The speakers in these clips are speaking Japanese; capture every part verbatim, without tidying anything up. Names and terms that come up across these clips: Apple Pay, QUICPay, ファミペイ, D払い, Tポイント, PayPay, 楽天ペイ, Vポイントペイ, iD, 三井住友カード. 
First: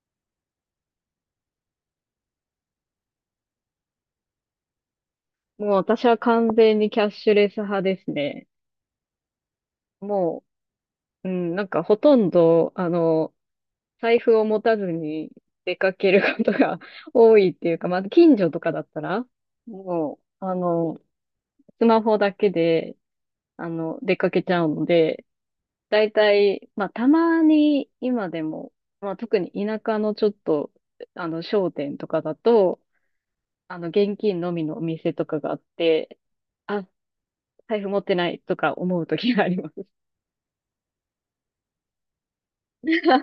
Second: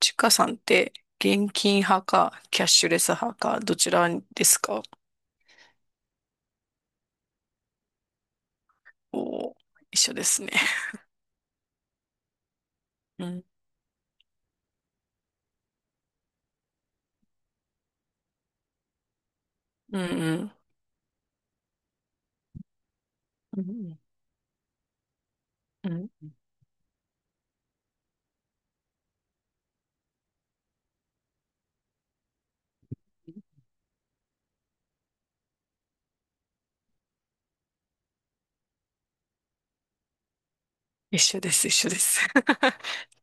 ちかさんって現金派かキャッシュレス派かどちらですか？もう私は完全にキャッシュレス派ですね。おー、一緒ですもね。う、うん、なんかほとんど、あうの、ん、財布を持たずに出かけることが 多いっていうか、まあ、近所とかだったら、うもう、ん、あの、スマホだけで、うあん、うの、ん出かけちゃうので、うだん。いたい、まあ、たまに今でも、まあ、特に田舎のちょっと、あの、商店とかだと、あの、現金のみのお店とかがあって、あ、財布持ってないとか思う時があります。一緒です、一緒です。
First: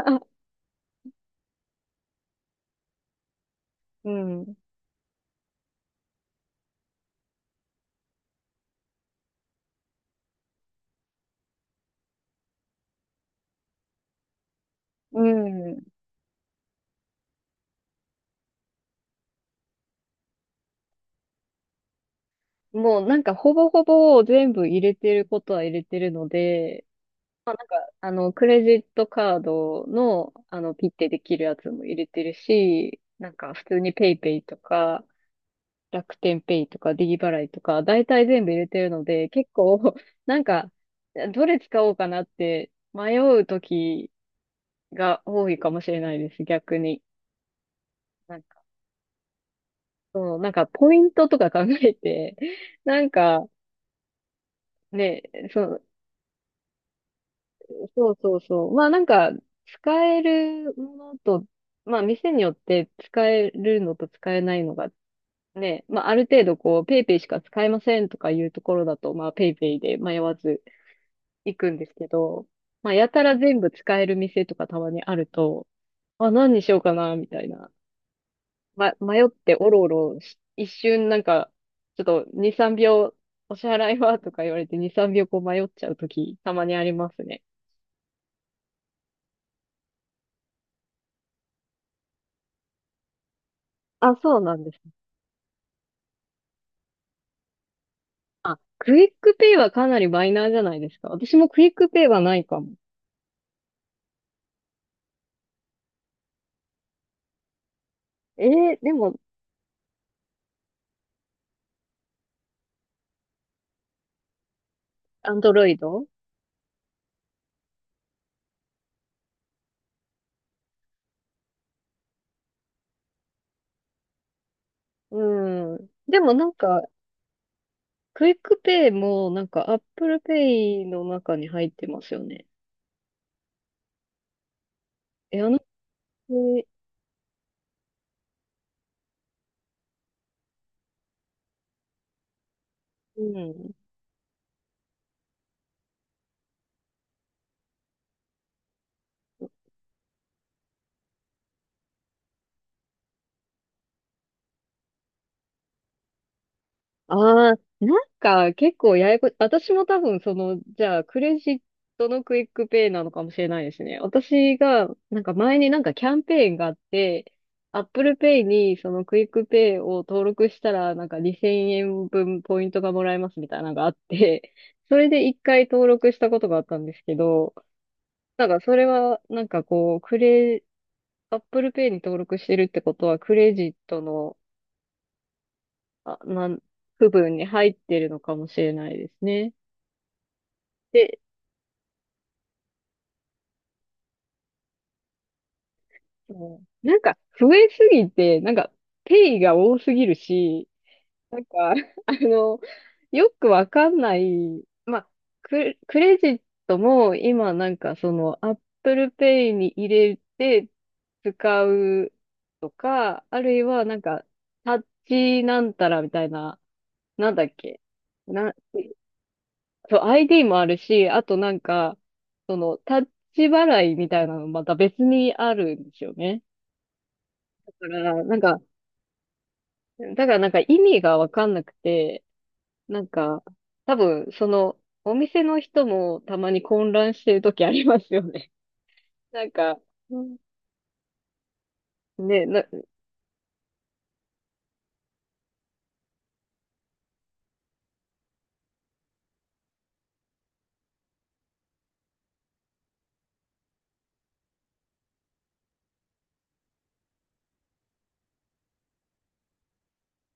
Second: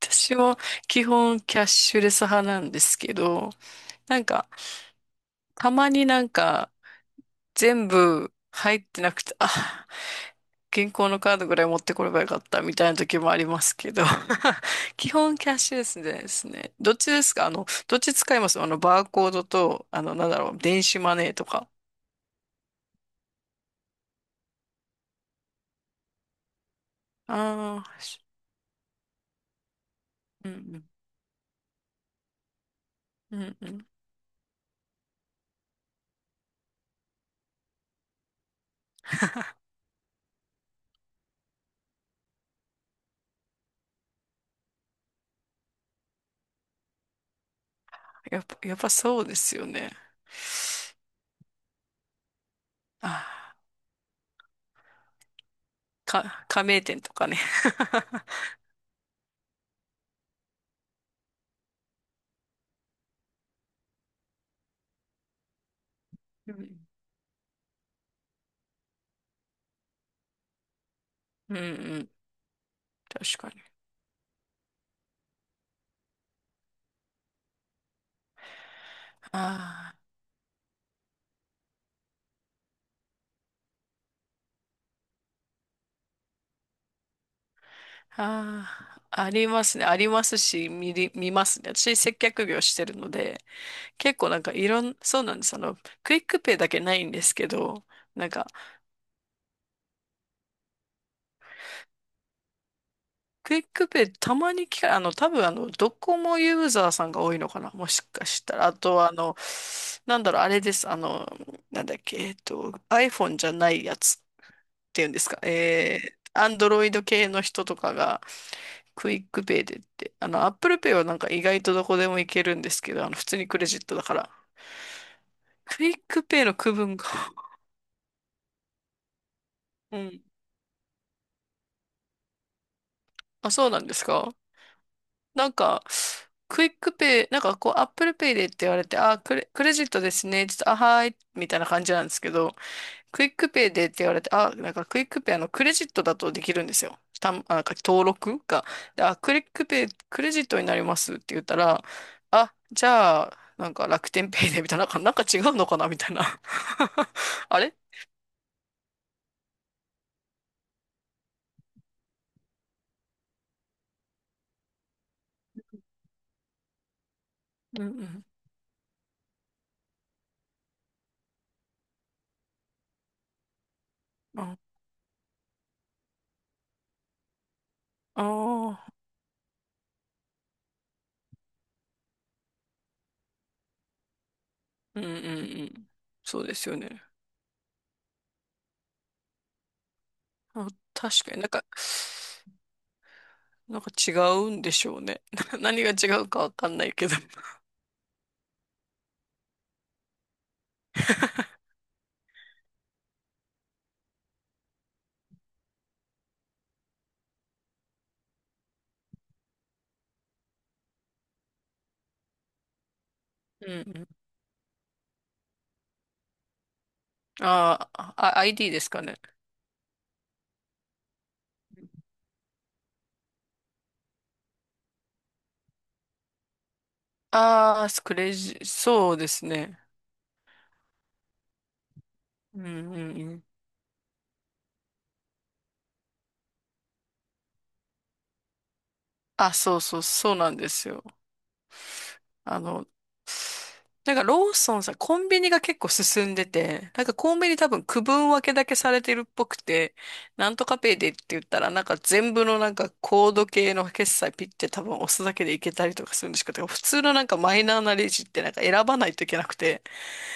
私も基本キャッシュレス派なんですけど、うなんか、ん。たまになんか、全部入ってなくて、あ、銀行のカードぐらい持ってこればよかったみたいな時もありますけど、基う本キャッシュん。レスですね。どっちですかあの、どっち使いますあの、バーコードと、あの、なんだろう、電子マネーとか。もうなんかほぼほぼ全部入れてることは入れてるので、まあなんかああ、あし。のクレジットカードのうあのんピッてできるやつも入れてるし、なんうん、うかん普う通ん。にペイペイとか楽天ペイとか D 払いとか大体全部入れてるので、結構 なんかどれ使おうかなって迷う時が多いかもしれないです、逆に。なやんっぱ、か、やっぱそうですよね。そう、なんかポイントとか考えて、なんか、あね、そうー、か、加盟店とかね。そう そうそう。まあなんか、使えるものと、まあ店によって使えるのと使えないのがね、まあある程う度ん、こう、ペイペイしか使えませんとかいうところだと、まあペイペイで迷わず う行ん、うくんですんうけん。ど、まあやたら確か全に。部使える店とかたまにあると、あ、何にしようかな、みたいな。ま、迷っておろおああ。ろし、一瞬なんか、ちょっとに、さんびょう、お支払いはとか言われてに、さんびょうこう迷っちゃうとき、たまにありますね。ああ、ありますね。ありますし、見り、見ますね。私、接客業してるので、あ、結構そなうんかなんいです。ろん、そうなんです。あの、クイックペイだけないんですけど、なんか、あ、クイックペイはかなりマイナーじゃないですか。私もクイックペイはないかも。クイックペイたまに聞か、あの、多分あの、ドコモユーザーさんが多いのかな。もしかしえたら。あー、でとはあも、の、なんだろう、あれです。あの、なんだっけ、えっと、iPhone じゃないやつ。ていうんですアンか、ドロイえド、ー、アンドロイド系の人とかが、クイックペイでって、あの、アップルペイはなんか意外とどこでもいけるんですけど、あの、普通にクレジットだから。うクん。イッでクもペイなんの区か、分が、クイックペイもなんか、アッ うプルん。ペイの中に入ってますよね。あ、そうなんですか。え、あなんの、か、クうイックペイ、なんかこう、アップルペイでって言われて、あ、クレ、クレジットですね。ちょっと、あ、はーい。みたいな感じなんですけど、クイックペん。イでって言われて、あ、なんかクイックペイ、あの、クレジットだとできるんですよ。たん、あ、なんか登録が。であ、クイックペイ、クレジットになりますって言ったら、あ、じゃあ、なんか楽天ペイでみたいな、なんかなんか違うのかなみたいな。あああ、れ。なんか結構ややこ、私も多分その、じゃあクレジットのクイックペイなのかもしれないですね。私が、なんか前になんかキャンペーンがあって、う Apple ん Pay にそのクイックペイを登録したらなんかにせんえんぶんポイントがもらえますみたいなのがあっうん。て、あそれで一回登録したことがあったんですけど、なんかそれあはなんかこう、クレ、Apple Pay に登録してるってことはクレジットのー、うんうんうん。あそうでなすよね。部分に入ってるのかもしれないですね。あ、で、確かになんか、なんか違うんでしょうね。何が違うかわもかんなういなんけど。か増えすぎて、なんかペイが多すぎるし、なん か、あの、よくわかんない、まあ、ク、クレジットも今なんかその Apple Pay に入れて使うとか、あるいうんうはなんん。かタッチなんたらみたいな、なん だっけ、あーあ、な、アイディー ですかね。そう、アイディー もあるし、あとなんか、その、タッチ払いみたいなのまた別にあるんですよね。だかああ、クら、レなんジ、か、そうですね。だからなんか意味がわかんなくて、うんうんなんうん。か、多分、その、お店の人もたまに混乱してる時ありますよね。なんあ、そか、うそう、うそんうなんですよ。ね、あな、の、なんかローソンさん、コンビニが結構進んでて、なんかコンビニ多分区分分けだけされてるっぽくて、なんとかペイでって言ったら、なんか全部のなんかコード系の決済ピッて多分押すだけでいけたりとかするんですけど、普通のなんかマイナーなレジってなんか選ばないといけなくて、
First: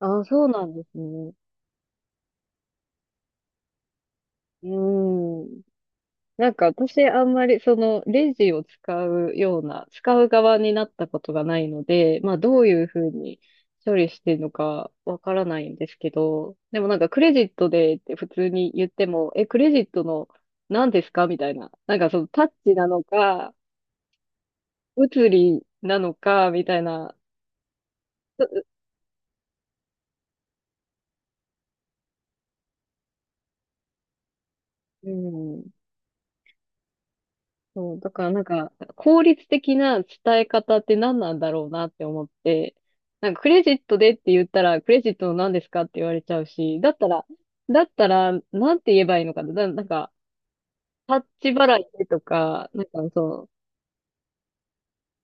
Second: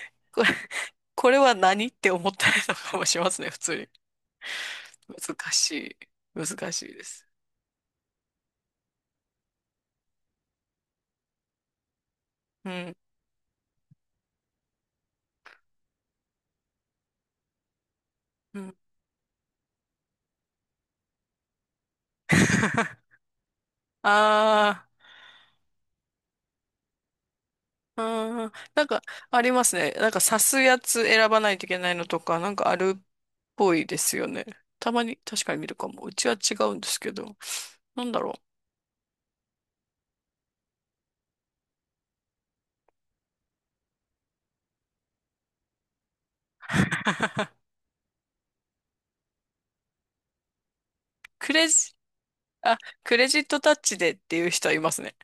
あ、こそうれ、なん ですこね。れは何って思ったりとかもしますね、普通に。う難ーん。しい。なんか難しいで私あんす。まりそのレジを使うような、使う側になったことがないので、まあどうういうん。ふうに処理してるのかわからないんですけど、でもなんかクレジットでって普通うにん。言っても、え、クレジットの何ですかみたいな。なんかそのタッチなの か、ああ。物理なのか、みたいな。あー、なんか、ありますね。なんか、刺すやつ選ばないといけないのとか、なんかあるっぽいですよね。たまうに、確かに見ん。るかも。うちは違うんですけど。そう、なだんだからろなう。んか、効率的な伝え方って何なんだろうなって思って、なんかクレジットでって言ったら、クレジットの何ですかって言われちゃうし、だったら、だったら、なんて言えばいいのかな、な、なんか、タッチクレ払いジ、でとか、あ、なんかクレジッそトタッチでっていう人はいますね。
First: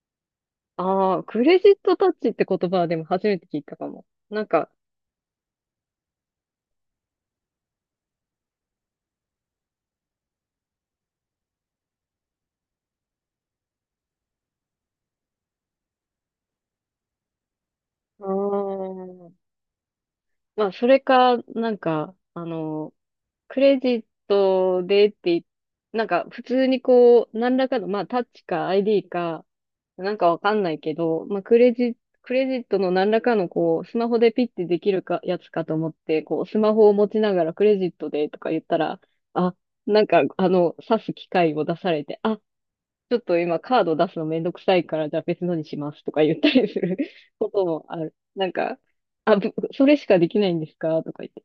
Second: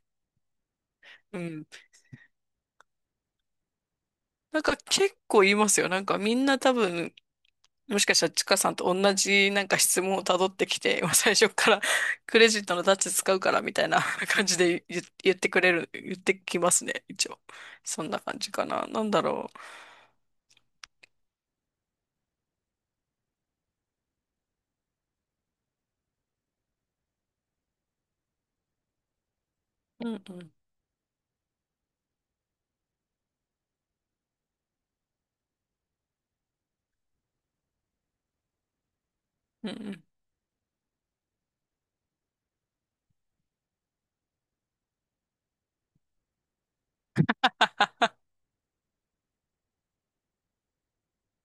う、ああ、うクレん。ジットタッチって言葉はでも初めて聞いたかも。なんなんか、か結構言いますよ。なんかみんな多分、もしかしたらちかさんと同じなんか質問をたどってきて、もう最初から クレジットのタッチ使うからみたいな 感じで言、言ってくれる、言ってきますね、一応。そんなあ感じかな。なんだあ、ろう。まあ、それか、なんか、あの、クレジットでって、なんか、普通にこう、何らかの、まあ、タッチか アイディー か、うなんんかうわかん。んないけど、まあ、クレジ、クレジットの何らかのこう、スマホでピッてできるか、やつかと思って、こう、スマホを持ちながらクレジットでとか言ったら、あ、うんうなん。んか、あの、指す機械を出されて、あ、ちょっと今カード出すのめんどくさいから、じゃあ別のにしますとか言ったりする こともある。なんか、あ、ぶそれしかできないんですかとか言って。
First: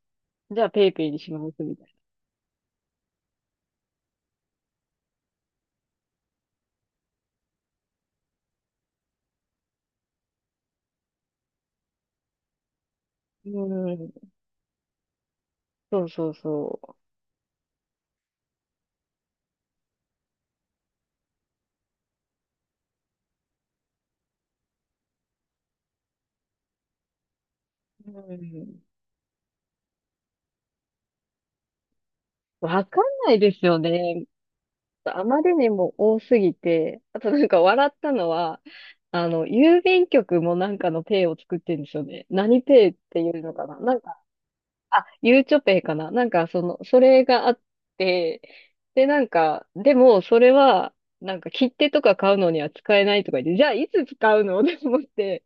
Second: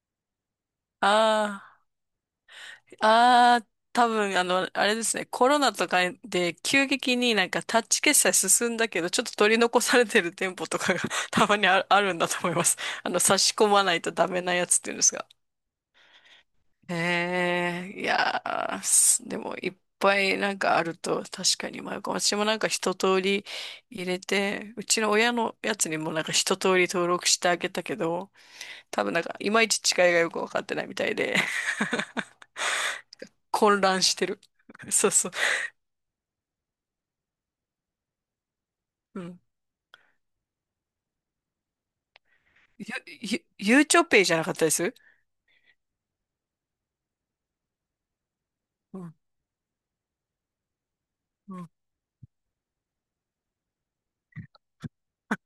じゃあペイペイにしますみあたいあ、ああ、多分、あの、あれですね、コロナとかで急激になんかタッチ決済進んだけど、ちょっと取り残されてる店舗とかが たまにあ、あるんだと思います。あの、差な。しう込まないとダん。メなやつっていうんですが。そうそうそへえ、いやー、すでもいっぱいなんかあると確かに迷うかも。私もなんか一通り入れて、うちの親のやつにもなんか一通り登録してあげたけう。うど、ん。多分なんかいまいち違いがよくわかってないみたいで。わかんないですよ混乱しね。てる。そうとあそう。まりにも多すぎて、あとなんか笑ったのは、うあん。の、郵便局もなんかのペイを作ってるんですよね。何ペゆ、イっていゆ、うのかなゆうなちんょか、ペイじゃなかったです。あ、ゆうちょペイかななんかその、それがあって、うでん。なんか、でもそれは、なんかうん。切手とか買うのには使えないとか言って、じゃあいつ使うの って思って、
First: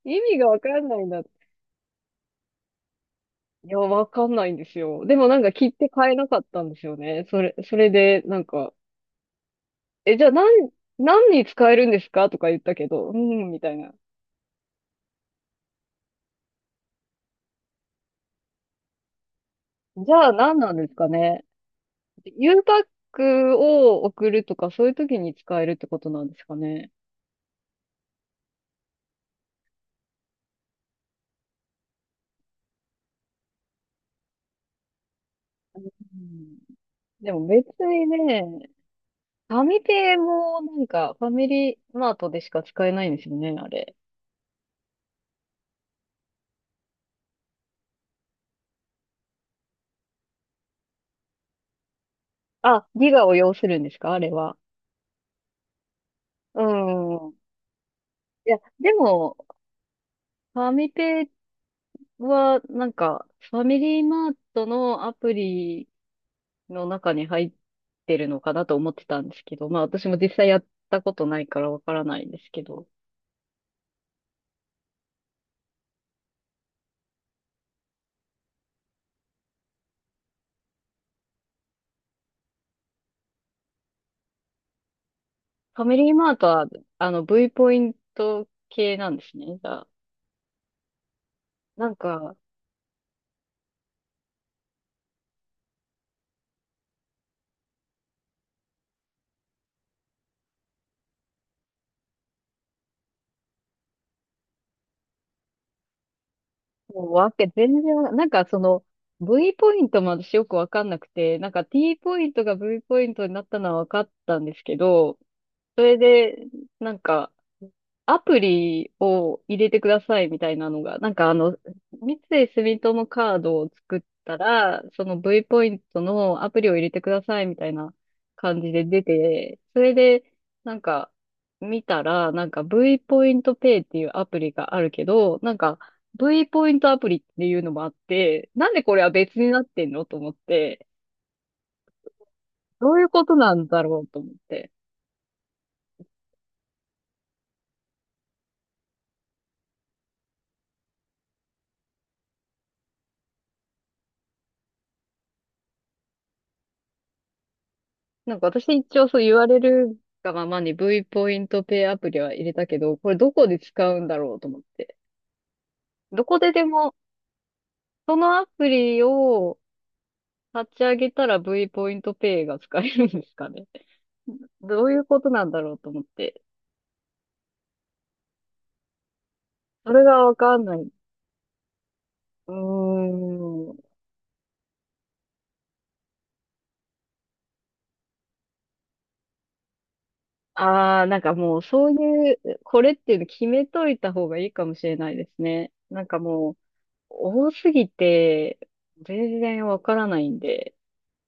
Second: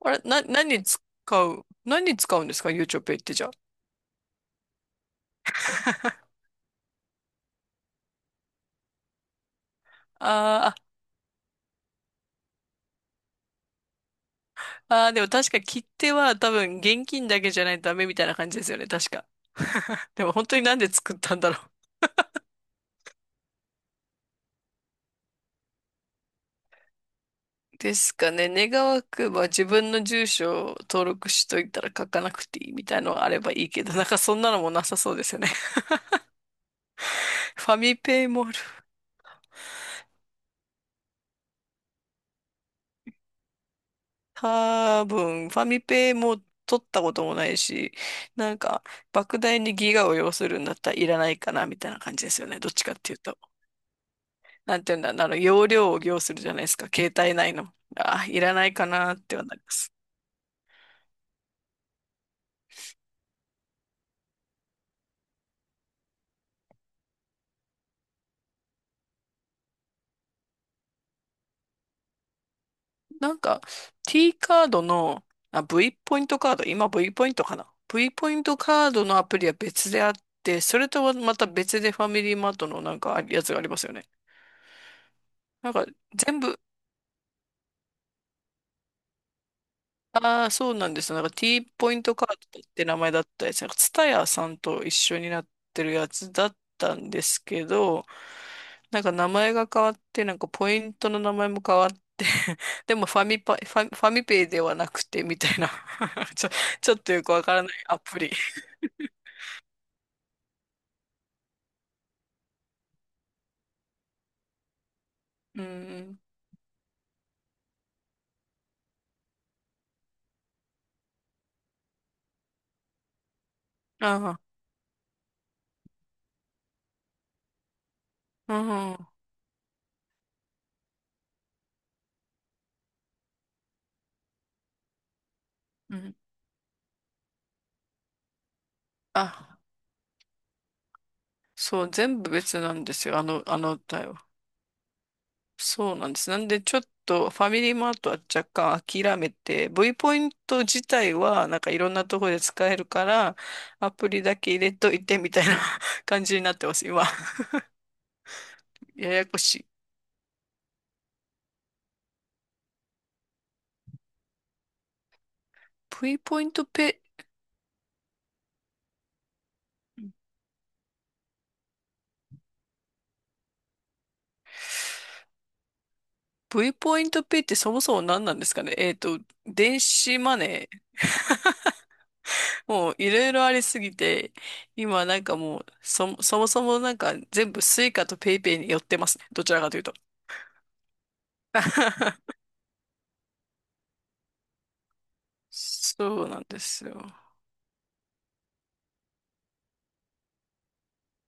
あれ、意味な、がわか何にん使ないなって。う、何に使うんですかゆうちょペイってじゃあ。いや、わかんないんですよ。でもなんか切手買えなか ったんですよね。それ、それでなんか、え、じゃあ何、あー何に使えるんですかとか言ったけど、うん、みたいな。あー、でも確か切手は多分現金だけじゃないとダメみたいな感じですよね。確か。じでゃあも本当何にななんんでですか作ったんね。だろう。U パックを送るとか、そういう時に使えるってことなんですかね。ですかね。願わくば自分の住所を登録しといたら書かなくていいみたいのがあればいいけど、なんかそんなのもなさそうですよね。うん、でも 別ファミにペイね、もある。ファミペイもなんか、ファミリーマートでしか使えないんですよね、あれ。多分、ファミペも取ったこともないし、なんか、莫大にギガを要するんだったらいらないかな、みたいな感じですよね。どっちあ、かっギていうガをと。要するんですかあれは。なんていうんだ、あの、容量を要するじゃなういですか。携ん。帯内の。あ、いいらや、ないかでなっも、てはなります。ファミペイは、なんか、ファミリーマートのアプリの中に入ってるのかなと思ってたんですけど、まあ私も実際やったことないからわからないんですけど、なんか、T カードの、あ、V ポイントカード、今 V ポイントかな。V ポイントカードのアプリは別であって、それとはまた別でファミリーマートのなんかやつがありますよね。なんファか、ミリーマー全ト部は、あの、V ポイント系なんですね。じゃあ、ああ、そうなんですよ。なんか T なポんイントカーか、ドって名前だったやつ。なんか TSUTAYA さんと一緒になってるやつだったんですけど、なんか名前が変わって、なんかポイントの名前も変わって、でもファミパ、ファ、ファミペイではなくて、みたいな ちょ、ちょっもうとよわくわけ、からない全然アわ、プなんリ。かその、V ポイントも私よくわかんなくて、なんか T ポイントが V ポイントになったのはわかったんですけど、うそれん。で、なんか、アプリを入れてくださいみたいなのが、なんかあの、三井住友カードを作ったあら、その V ポイントのアプリを入れてくださいみたいな感じであ、う出ん。て、それで、なんか、見たら、なんか V ポイントペイっていうアプリがあるけど、なんか うん。V ポイントアプリっていうのもあって、なんでこれは別にあ、なってんのと思って、そう、全部別なんどでういうすよ。あことの、なあんのだろう対応。と思って。そうなんです。なんで、ちょっとファミリーマートは若干諦めて、V ポイント自体はなんかいろんなところで使えるから、アプリだけ入れといてみたいな 感じになってます、今。なんか私一応やそうや言こわしれい。るがままに V ポイントペイアプリは入れたけど、これどこで使うんだろうと思って。V どこポインででトも、ペそのアプリを立ち上げたら V ポイントペイが使えるんですかね。どういうことなんだろうと思って。イ、V ポイントペイってそもそも何なんですかねえっと、電それ子がわマかんネない。ー。うーもういろいろありん。すぎて、今なんかもう、そ、そもそもなんか全部スイカとペイペイに寄ってますね。どちらかというと。ああ、なんかもうそうい う、これっていうの決めといた方がいいかもしれないですね。なんかそうなんもう、ですよ。多すぎて、全然わからないんで。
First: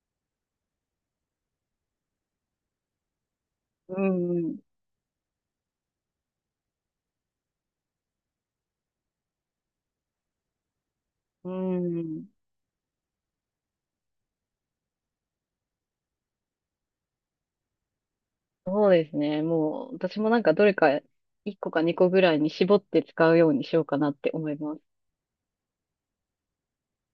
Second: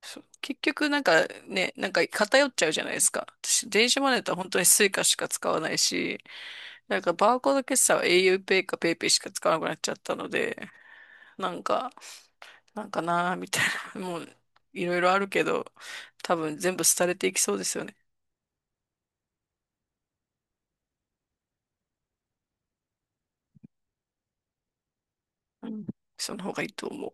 そう結局なんかね、なんか偏っちゃうじゃないですか。私、電う子マネーだって本ん。当にスイカしか使わないし、なんかバーコード決済は a u ペイか PayPay しか使わなくなっちゃったので、うなんか、ん。なんかなーみたいな、もういろいろあるけど、多分全部廃れていきそうですよね。そうですね。もう、私もなんかどれかいっこかにこぐらいに絞って使うようにしようかなって思います。うん。その方がいいと思う。